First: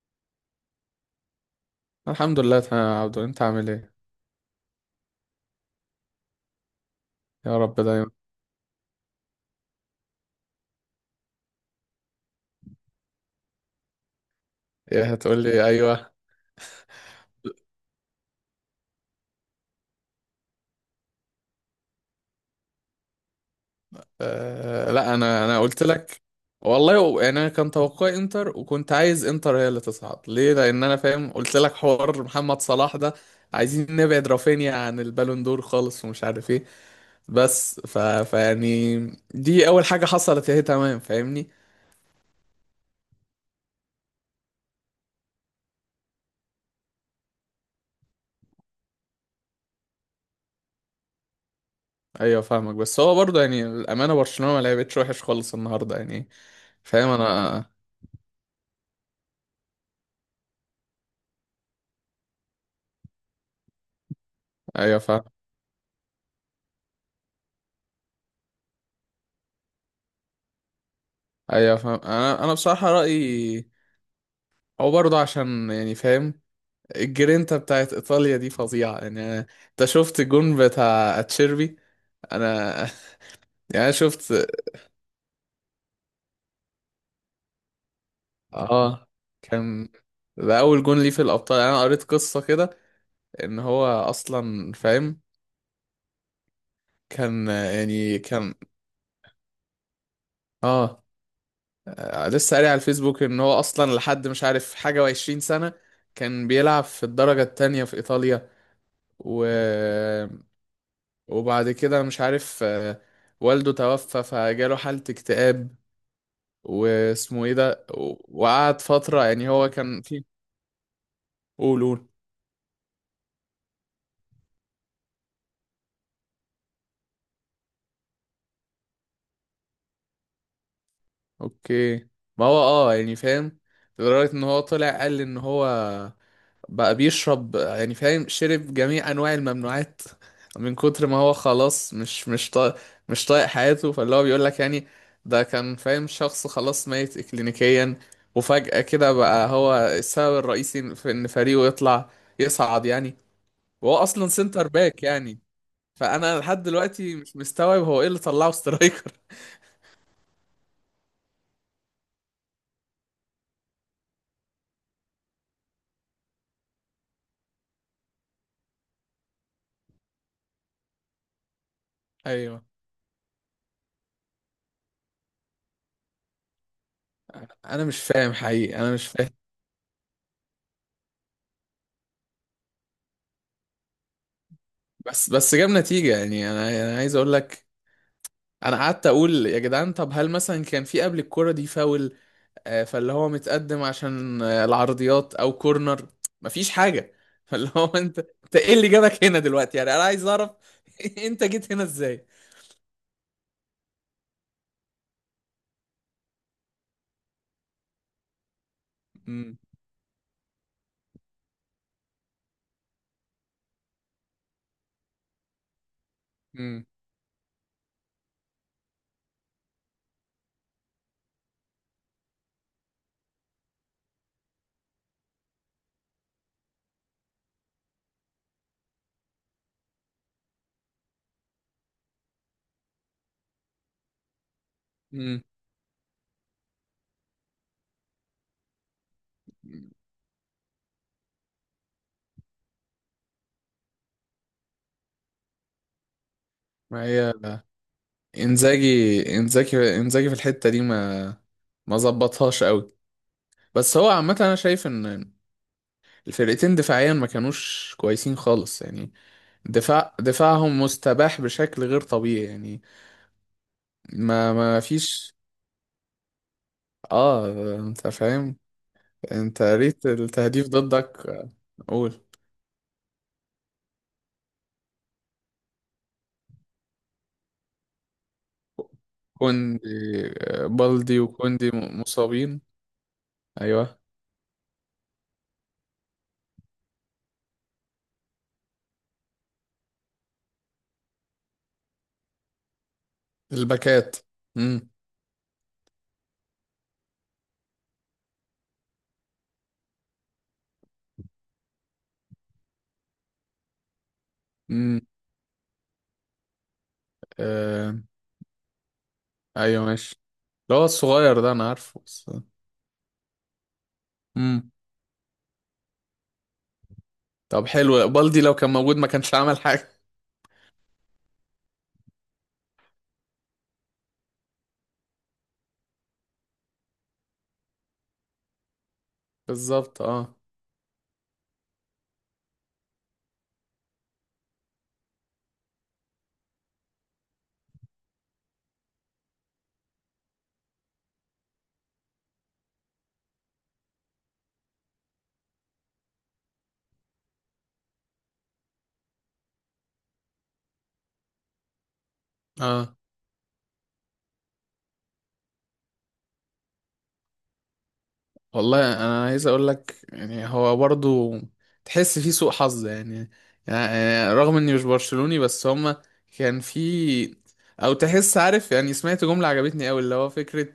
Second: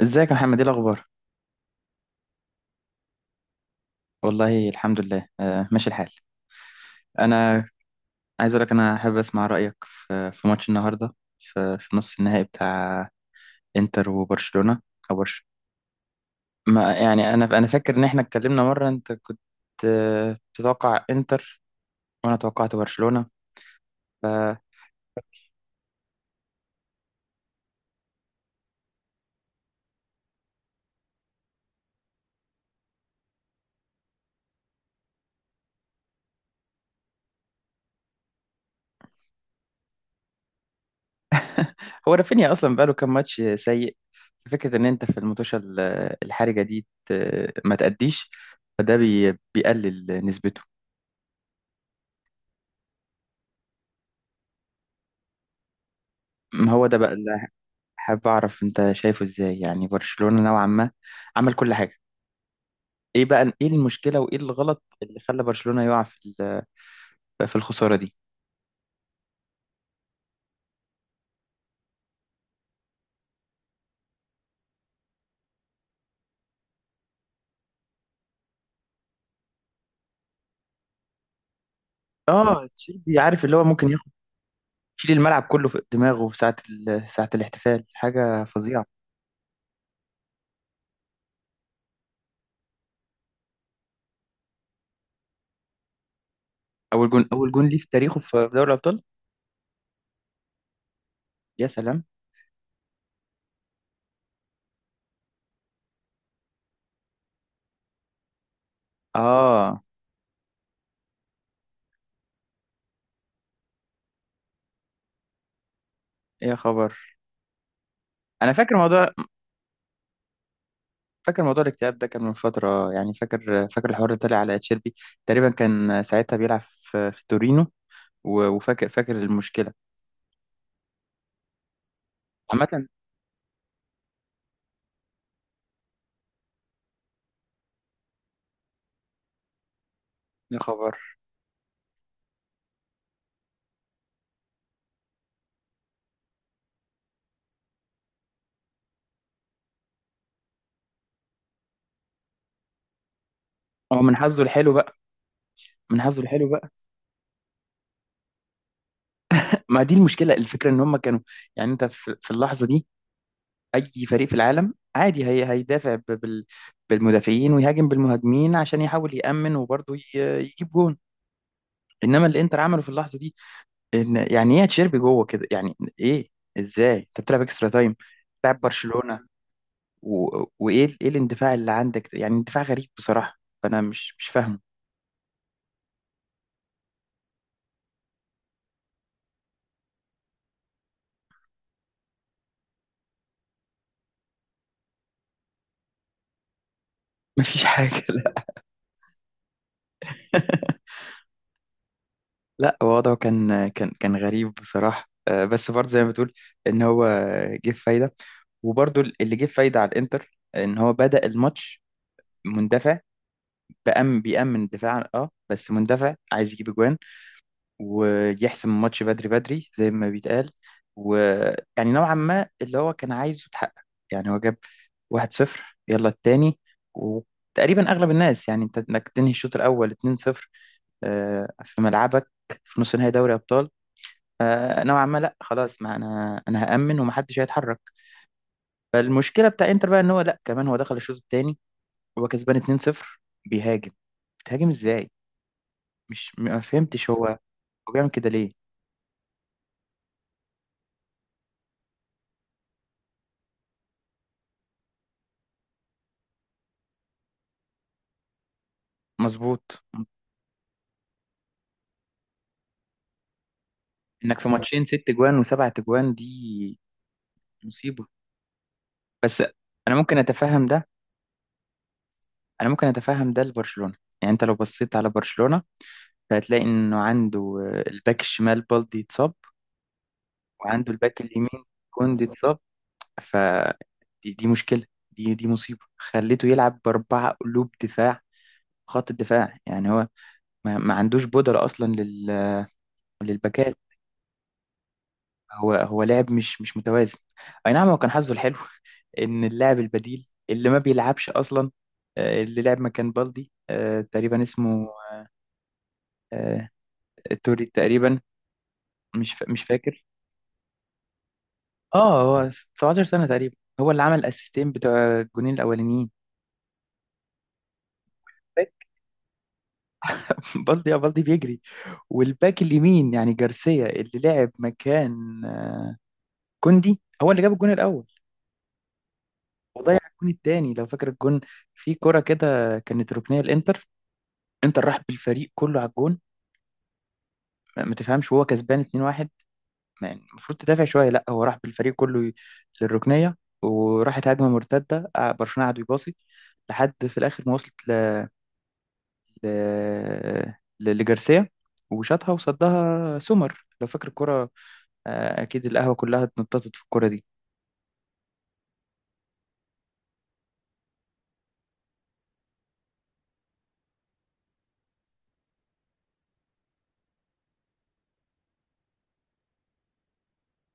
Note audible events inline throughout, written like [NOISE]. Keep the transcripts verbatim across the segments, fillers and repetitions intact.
ازيك يا محمد؟ ايه الاخبار؟ الحمد لله تمام يا عبدو، انت عامل ايه؟ والله الحمد لله، آه ماشي الحال. يا انا رب دايما. عايز اقول لك، انا حابب اسمع رايك في في ماتش النهارده، في, في نص النهائي بتاع انتر وبرشلونه، ايه او هتقول برش. لي؟ ايوه. ما يعني، انا انا فاكر ان احنا اتكلمنا مره، انت كنت آه، بتتوقع انتر، وانا توقعت برشلونه. فهو آه، لا، انا انا قلت لك. والله و- يعني انا كان توقعي انتر، وكنت عايز انتر هي اللي تصعد ليه، لان انا فاهم قلت لك حوار محمد صلاح ده، عايزين نبعد رافينيا عن البالون دور خالص ومش عارف ايه. بس ف... فيعني دي اول حاجه حصلت اهي، تمام فاهمني؟ رافينيا اصلا بقاله كام ماتش سيء، ففكره ان انت في المطوشه ال- الحرجه دي ت- ما تأديش، فده بي- بيقلل نسبته. ايوه فاهمك، بس هو برضه يعني الامانه برشلونه ما لعبتش وحش خالص النهارده يعني. ما هو ده فاهم بقى. انا. حابب اعرف انت شايفه ازاي، يعني برشلونة نوعا ما عمل كل حاجة. ايه بقى، ايه المشكلة وايه الغلط ايوه اللي فاهم. خلى برشلونة يقع في ال- في الخسارة دي؟ ايوه فاهم. انا انا بصراحه رايي هو برضه عشان يعني فاهم الجرينتا بتاعت ايطاليا دي فظيعه يعني. أنا- انت شفت الجون بتاع اتشيربي؟ اه انا [LAUGHS] تشيلبي، عارف اللي هو يعني ممكن أنا ياخد، شفت. يشيل الملعب كله في دماغه في ساعة ال- ساعة الاحتفال. حاجة فظيعة. اه. كان ده اول جون ليه في الابطال، يعني انا قريت قصه كده ان هو اصلا فاهم. اول جون اول كان جون ليه في يعني تاريخه في كان. دوري الابطال. اه. يا سلام. آه، لسه قاري على الفيسبوك ان هو اصلا لحد مش عارف حاجه وعشرين سنه كان بيلعب في الدرجه التانية في ايطاليا. و اه. وبعد كده مش عارف. آه، والده توفى فجاله حالة اكتئاب. إيه يا خبر. واسمه ايه ده؟ و- انا فاكر وقعد موضوع فترة، يعني هو كان في. فاكر موضوع قول الاكتئاب ده قول. كان من فترة، يعني فاكر فاكر الحوار اللي طلع على تشيلبي. تقريبا كان ساعتها بيلعب في في تورينو، و- وفاكر فاكر المشكلة اوكي. ما هو عامة. اه يعني فاهم. لدرجة ان هو طلع قال ان هو بقى بيشرب، يعني فاهم، شرب جميع انواع الممنوعات يا من خبر. كتر ما هو خلاص مش مش طايق. مش طايق حياته، فاللي هو بيقول لك يعني ده كان فاهم شخص خلاص ميت اكلينيكيا. وفجأة كده بقى هو السبب الرئيسي في ان فريقه يطلع، يصعد يعني. وهو هو من اصلا حظه سنتر الحلو بقى، باك يعني. من حظه فانا الحلو لحد بقى. دلوقتي مش مستوعب هو ايه اللي طلعه سترايكر. ما دي المشكله، الفكره ان هم كانوا، يعني انت في في اللحظه دي، اي فريق في العالم عادي هي هيدافع ب- بال بالمدافعين ويهاجم بالمهاجمين، عشان يحاول يأمن وبرضه ي- يجيب جون. انما اللي انتر ايوه. عمله في اللحظه دي ان، يعني ايه تشيربي جوه كده؟ يعني ايه؟ ازاي انت بتلعب اكسترا انا تايم؟ مش فاهم بتلعب حقيقي، انا مش برشلونه، فاهم. و... وايه ال- ايه الاندفاع اللي عندك ده؟ يعني اندفاع غريب بصراحه، فانا مش مش فاهمه. بس بس جاب نتيجة. يعني انا انا عايز اقول لك انا قعدت اقول يا جدعان، طب هل مثلا كان في قبل الكرة دي فاول، آه، فاللي هو متقدم عشان آه، العرضيات او كورنر؟ مفيش حاجة. [LAUGHS] [LAUGHS] مفيش فاللي هو حاجه. انت انت ايه اللي جابك هنا دلوقتي؟ يعني انا عايز لا، اعرف. [LAUGHS] انت جيت هنا ازاي؟ لا وضعه كان كان كان غريب بصراحة، آه، بس برضه زي ما بتقول ان هو جه في فايدة. وبرضه اللي جه في امم فايدة على الانتر ان هو بدأ الماتش مندفع، بأم بيأمن دفاعا، اه، بس مندفع عايز يجيب امم اجوان، ويحسم الماتش بدري بدري زي ما بيتقال، ويعني نوعا ما اللي هو كان عايزه اتحقق. يعني هو جاب واحد صفر، يلا التاني، وتقريبا اغلب الناس، يعني انت انك تنهي الشوط الاول اتنين صفر آه، في ملعبك في نص نهائي دوري ابطال آه، نوعا ما، لا امم خلاص، ما انا انا هأمن ومحدش هيتحرك. فالمشكله بتاع انتر بقى ان هو، لا كمان هو دخل الشوط الثاني هو كسبان اتنين صفر بيهاجم. بتهاجم ازاي؟ مش ما ما فهمتش، هو هي هو بيعمل كده ليه؟ انزاجي. انزاجي انزاجي في الحتة دي ما ما ظبطهاش قوي. بس هو عامة انا شايف ان الفرقتين دفاعيا ما كانوش كويسين خالص يعني. مظبوط. دفاع دفاعهم مستباح بشكل غير طبيعي يعني. انك في ما ما ماتشين ست فيش. جوان وسبع تجوان دي اه. مصيبه. انت فاهم، بس انت انا قريت ممكن اتفهم التهديف ده، ضدك. قول. انا ممكن اتفهم ده لبرشلونه. يعني انت لو بصيت على برشلونه، فهتلاقي انه عنده آه، الباك الشمال بالدي اتصاب، كوندي. آه، وعنده الباك بالدي اليمين وكوندي م- كوندي اتصاب، مصابين. ف ايوه. دي, دي مشكلة، دي دي مصيبة. خليته يلعب بأربعة قلوب دفاع. خط الدفاع يعني هو ما, ما عندوش بودرة أصلا لل... للباكات. الباكات. امم هو هو لاعب مش مش متوازن. أي نعم هو كان حظه الحلو، [LAUGHS] إن اللاعب البديل اللي ما بيلعبش أصلا، آه، اللي لعب مكان بالدي، آه، تقريبا اسمه امم آه، توري آه. تقريبا، مش فا- مش ايوه فاكر. ماشي. اللي هو الصغير ده انا عارفه اه، بس. هو 17 سنة تقريبا، هو اللي عمل امم الأسيستين بتوع الجونين الأولانيين. طب حلو، بالدي لو كان موجود ما كانش عمل حاجه. [LAUGHS] بالدي اه بالدي بيجري. والباك اليمين يعني جارسيا، اللي لعب مكان كوندي، هو اللي جاب الجون الاول [LAUGHS] وضيع بالظبط الجون اه. الثاني. لو فاكر الجون، في كرة كده كانت ركنيه الانتر، انتر راح بالفريق كله على الجون. ما ما تفهمش وهو كسبان اتنين واحد، يعني المفروض تدافع شويه، لا، هو راح بالفريق كله ي- للركنيه، وراحت هجمه مرتده، آه، برشلونه قعدوا يباصي لحد في الاخر ما وصلت ل... ل... ل- لجارسيا، وشاطها اه. وصدها سومر. لو فاكر الكرة، آه، اكيد القهوه كلها اتنططت في الكوره دي. والله انا عايز اقول لك، يعني هو برضو تحس فيه سوء حظ يعني، يعني رغم اني مش برشلوني بس هما كان في، او تحس عارف يعني سمعت جملة عجبتني قوي اللي هو فكرة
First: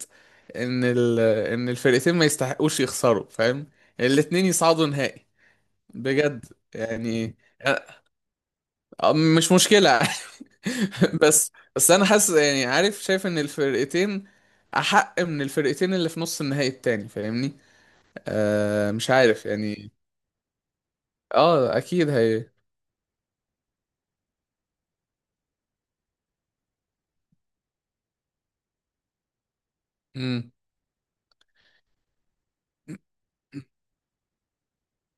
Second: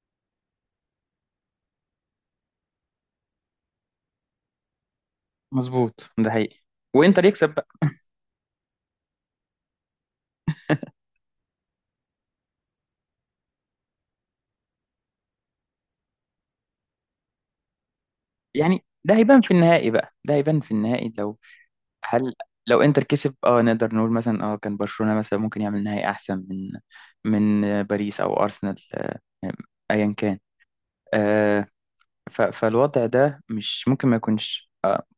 ان ال... ان الفرقتين ما يستحقوش يخسروا فاهم، الاتنين يصعدوا نهائي. مظبوط، ده بجد حقيقي. وانتر يعني. يكسب بقى. أ- مش مشكلة. [LAUGHS] بس بس انا حاسس يعني، عارف شايف ان الفرقتين احق من الفرقتين اللي في نص النهائي التاني فاهمني. يعني آه مش ده هيبان عارف في يعني. النهائي بقى، ده هيبان في النهائي لو، اه اكيد هل هي. لو انتر كسب، اه نقدر نقول مثلا، اه كان برشلونه مثلا ممكن يعمل نهائي احسن من من آه، باريس او ارسنال، آه، آه، ايا كان، امم آه، ف- فالوضع ده مش ممكن ما يكونش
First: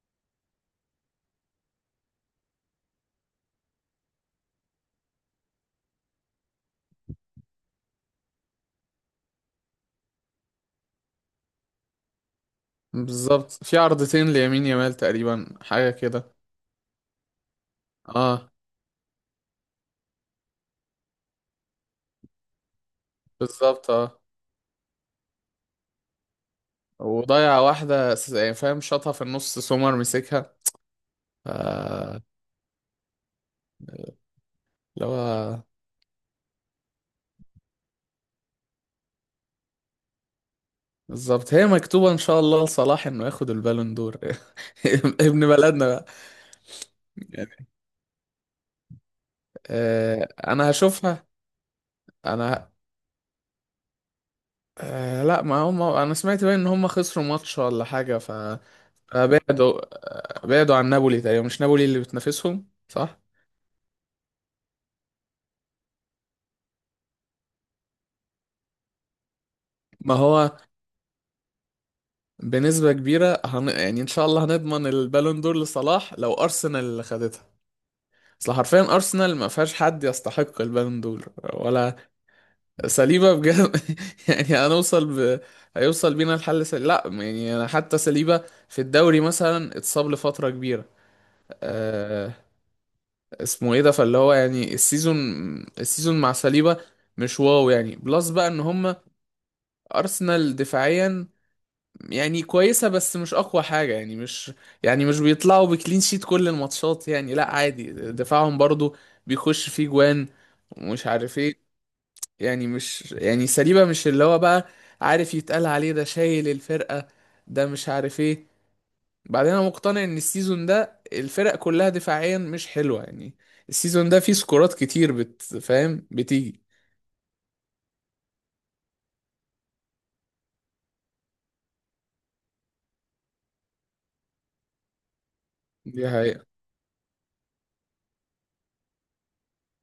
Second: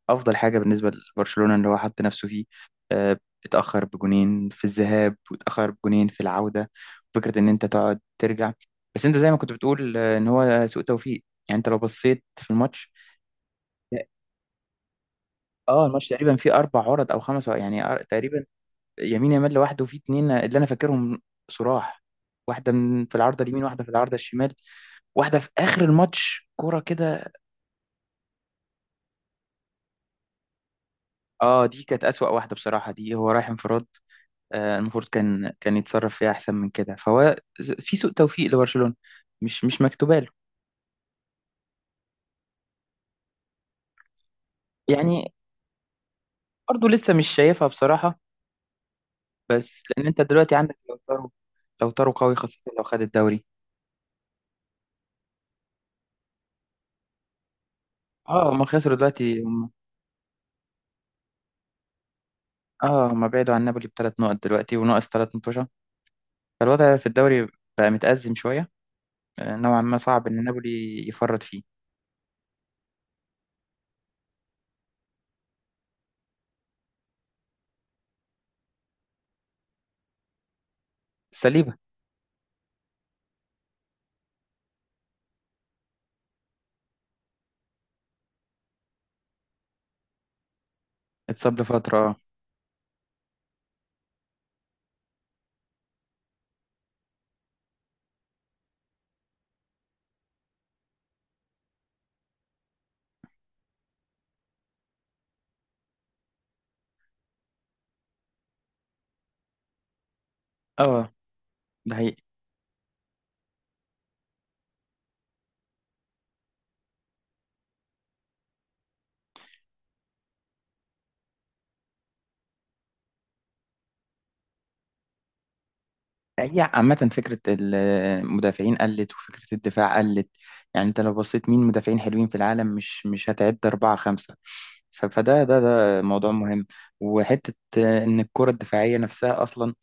افضل حاجه بالنسبه لبرشلونه اللي هو حط نفسه فيه، آه، اتاخر بجونين في الذهاب واتاخر بجونين في العوده. فكره ان انت تقعد ترجع، بس انت زي ما كنت بتقول آه، ان هو سوء توفيق. يعني انت لو بصيت في الماتش، بالظبط، في عرضتين ليمين يامال تقريبا اه حاجة الماتش كده. تقريبا فيه اربع عرض او خمس عرض، يعني أر- تقريبا اه يمين يامال لوحده، وفيه اتنين اللي انا فاكرهم، صراح، واحده من في العارضه اليمين، واحده في بالظبط العارضه اه. الشمال، واحده في اخر الماتش كرة كده. وضيع واحدة س- يعني فاهم شاطها في النص، سومر مسكها. ف اه دي كانت اللي اسوأ واحده بصراحه، دي هو رايح انفراد، آه، المفروض كان هو كان يتصرف فيها احسن من كده. فهو ز- في سوء توفيق لبرشلونة، مش مش مكتوبه له. بالظبط، هي مكتوبة ان شاء الله لصلاح انه ياخد البالون دور. [LAUGHS] يعني ابن بلدنا بقى. برضه لسه مش يعني شايفها بصراحة، بس لان انت آه، دلوقتي انا عندك، لو هشوفها. طاروا، لو طاروا قوي، خاصة انا لو خد الدوري. آه، لا ما هم انا سمعت بقى ان هم خسروا ماتش ولا حاجة. اه آه، هم خسروا دلوقتي هم. بعدوا. آه، بعدوا عن نابولي تقريبا، مش نابولي اللي بتنافسهم اه صح؟ هم بعدوا عن نابولي بتلات نقط دلوقتي وناقص تلات متوشة. فالوضع في الدوري بقى متأزم شوية، آه، نوعا ما ما صعب ان هو نابولي يفرط فيه. بنسبة كبيرة هن... يعني ان شاء الله هنضمن البالون دور لصلاح لو ارسنال اللي خدتها. اصل حرفيا ارسنال ما فيهاش حد يستحق البالون دور. سليبة ولا سليبة بجد. [LAUGHS] يعني هنوصل ب... هيوصل بينا الحل سل... لا يعني انا حتى سليبة في الدوري مثلا اتصاب لفترة كبيرة. اتصاب لفترة، اه. أه... اسمه ايه ده؟ فاللي هو يعني السيزون، السيزون مع سليبة مش واو يعني بلس بقى ان هم ارسنال دفاعيا يعني كويسه بس مش اقوى حاجه يعني مش، يعني مش بيطلعوا بكلين شيت كل الماتشات يعني. لا عادي، دفاعهم برضو بيخش فيه جوان ومش اه عارف ايه. ده حقيقي. يعني مش، يعني سليبه مش اللي هو بقى عارف يتقال عليه ده شايل الفرقه، ده مش عارف ايه. بعدين انا مقتنع ان السيزون ده الفرق كلها دفاعيا مش حلوه يعني. السيزون ده فيه سكورات كتير بت فاهم هي بتيجي. عامة فكرة المدافعين قلت وفكرة الدفاع قلت. يعني انت لو بصيت مين مدافعين حلوين في العالم، مش مش هتعد أربعة خمسة. ف- فده ده ده دي موضوع حقيقة. مهم. وحتة إن الكرة الدفاعية نفسها أصلا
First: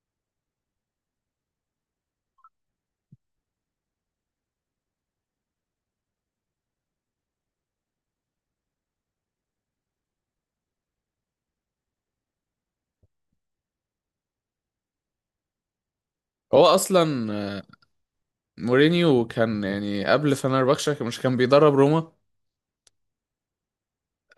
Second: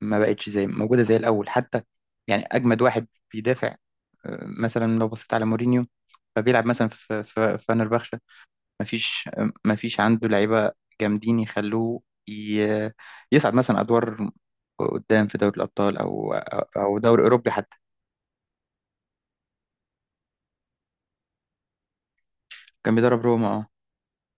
ما بقتش زي موجودة زي الأول حتى. يعني أجمد واحد بيدافع آه، مثلا لو بصيت على مورينيو، فبيلعب مثلا في في فنربخشة، مفيش مفيش عنده لعيبة جامدين يخلوه ي- يصعد مثلا أدوار قدام في دوري الأبطال أو هو أو دوري اصلا أوروبي حتى. مورينيو كان يعني قبل فنربخشة مش كان بيدرب روما؟ كان بيدرب روما، اه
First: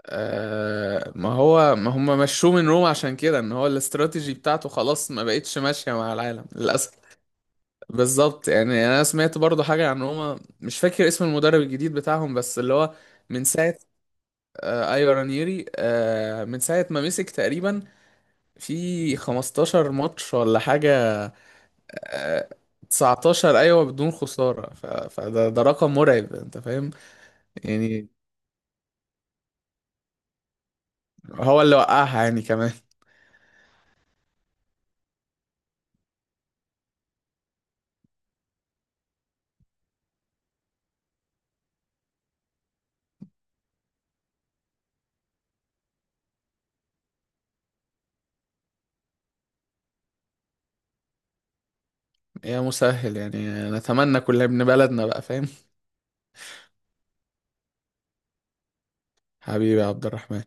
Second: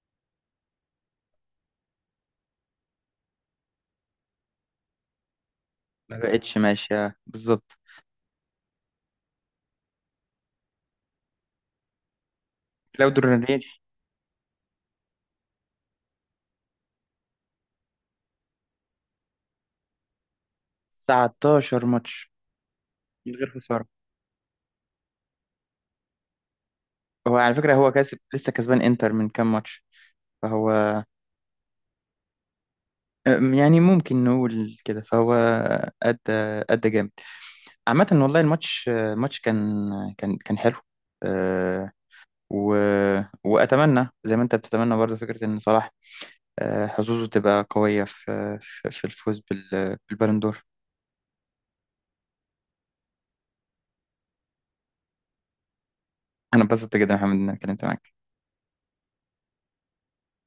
آه ما هو ما هم مشوه من روما عشان كده ان هو الاستراتيجي بتاعته خلاص ما بقتش ماشية مع ما العالم بقتش للأسف. ماشية بالظبط. بالظبط. يعني انا سمعت برضو حاجة عن روما، مش فاكر اسم المدرب الجديد بتاعهم بس اللي هو كلاوديو من رانيري ساعة. آه ايوه رانييري. آه من ساعة ما مسك تقريبا في خمستاشر ماتش ولا حاجة. تسعة عشر ماتش آه من غير تسعتاشر خسارة. ايوه بدون خسارة. ف- فده ده رقم مرعب، انت فاهم. هو على فكرة هو يعني كاسب، لسه كسبان إنتر من كام ماتش، فهو هو اللي وقعها يعني كمان. أم، يعني ممكن نقول كده، فهو أدى أدى جامد. عامة والله الماتش الماتش كان كان كان حلو، آه، و... واتمنى زي ما انت بتتمنى برضه فكره ان صلاح آه، حظوظه تبقى قويه في آه، في في الفوز بال... بالبالون دور. يا مسهل يعني، نتمنى كل ابن بلدنا بقى فاهم. انا اتبسطت جدا يا محمد، ان انا اتكلمت معاك. حبيبي يا عبد الرحمن.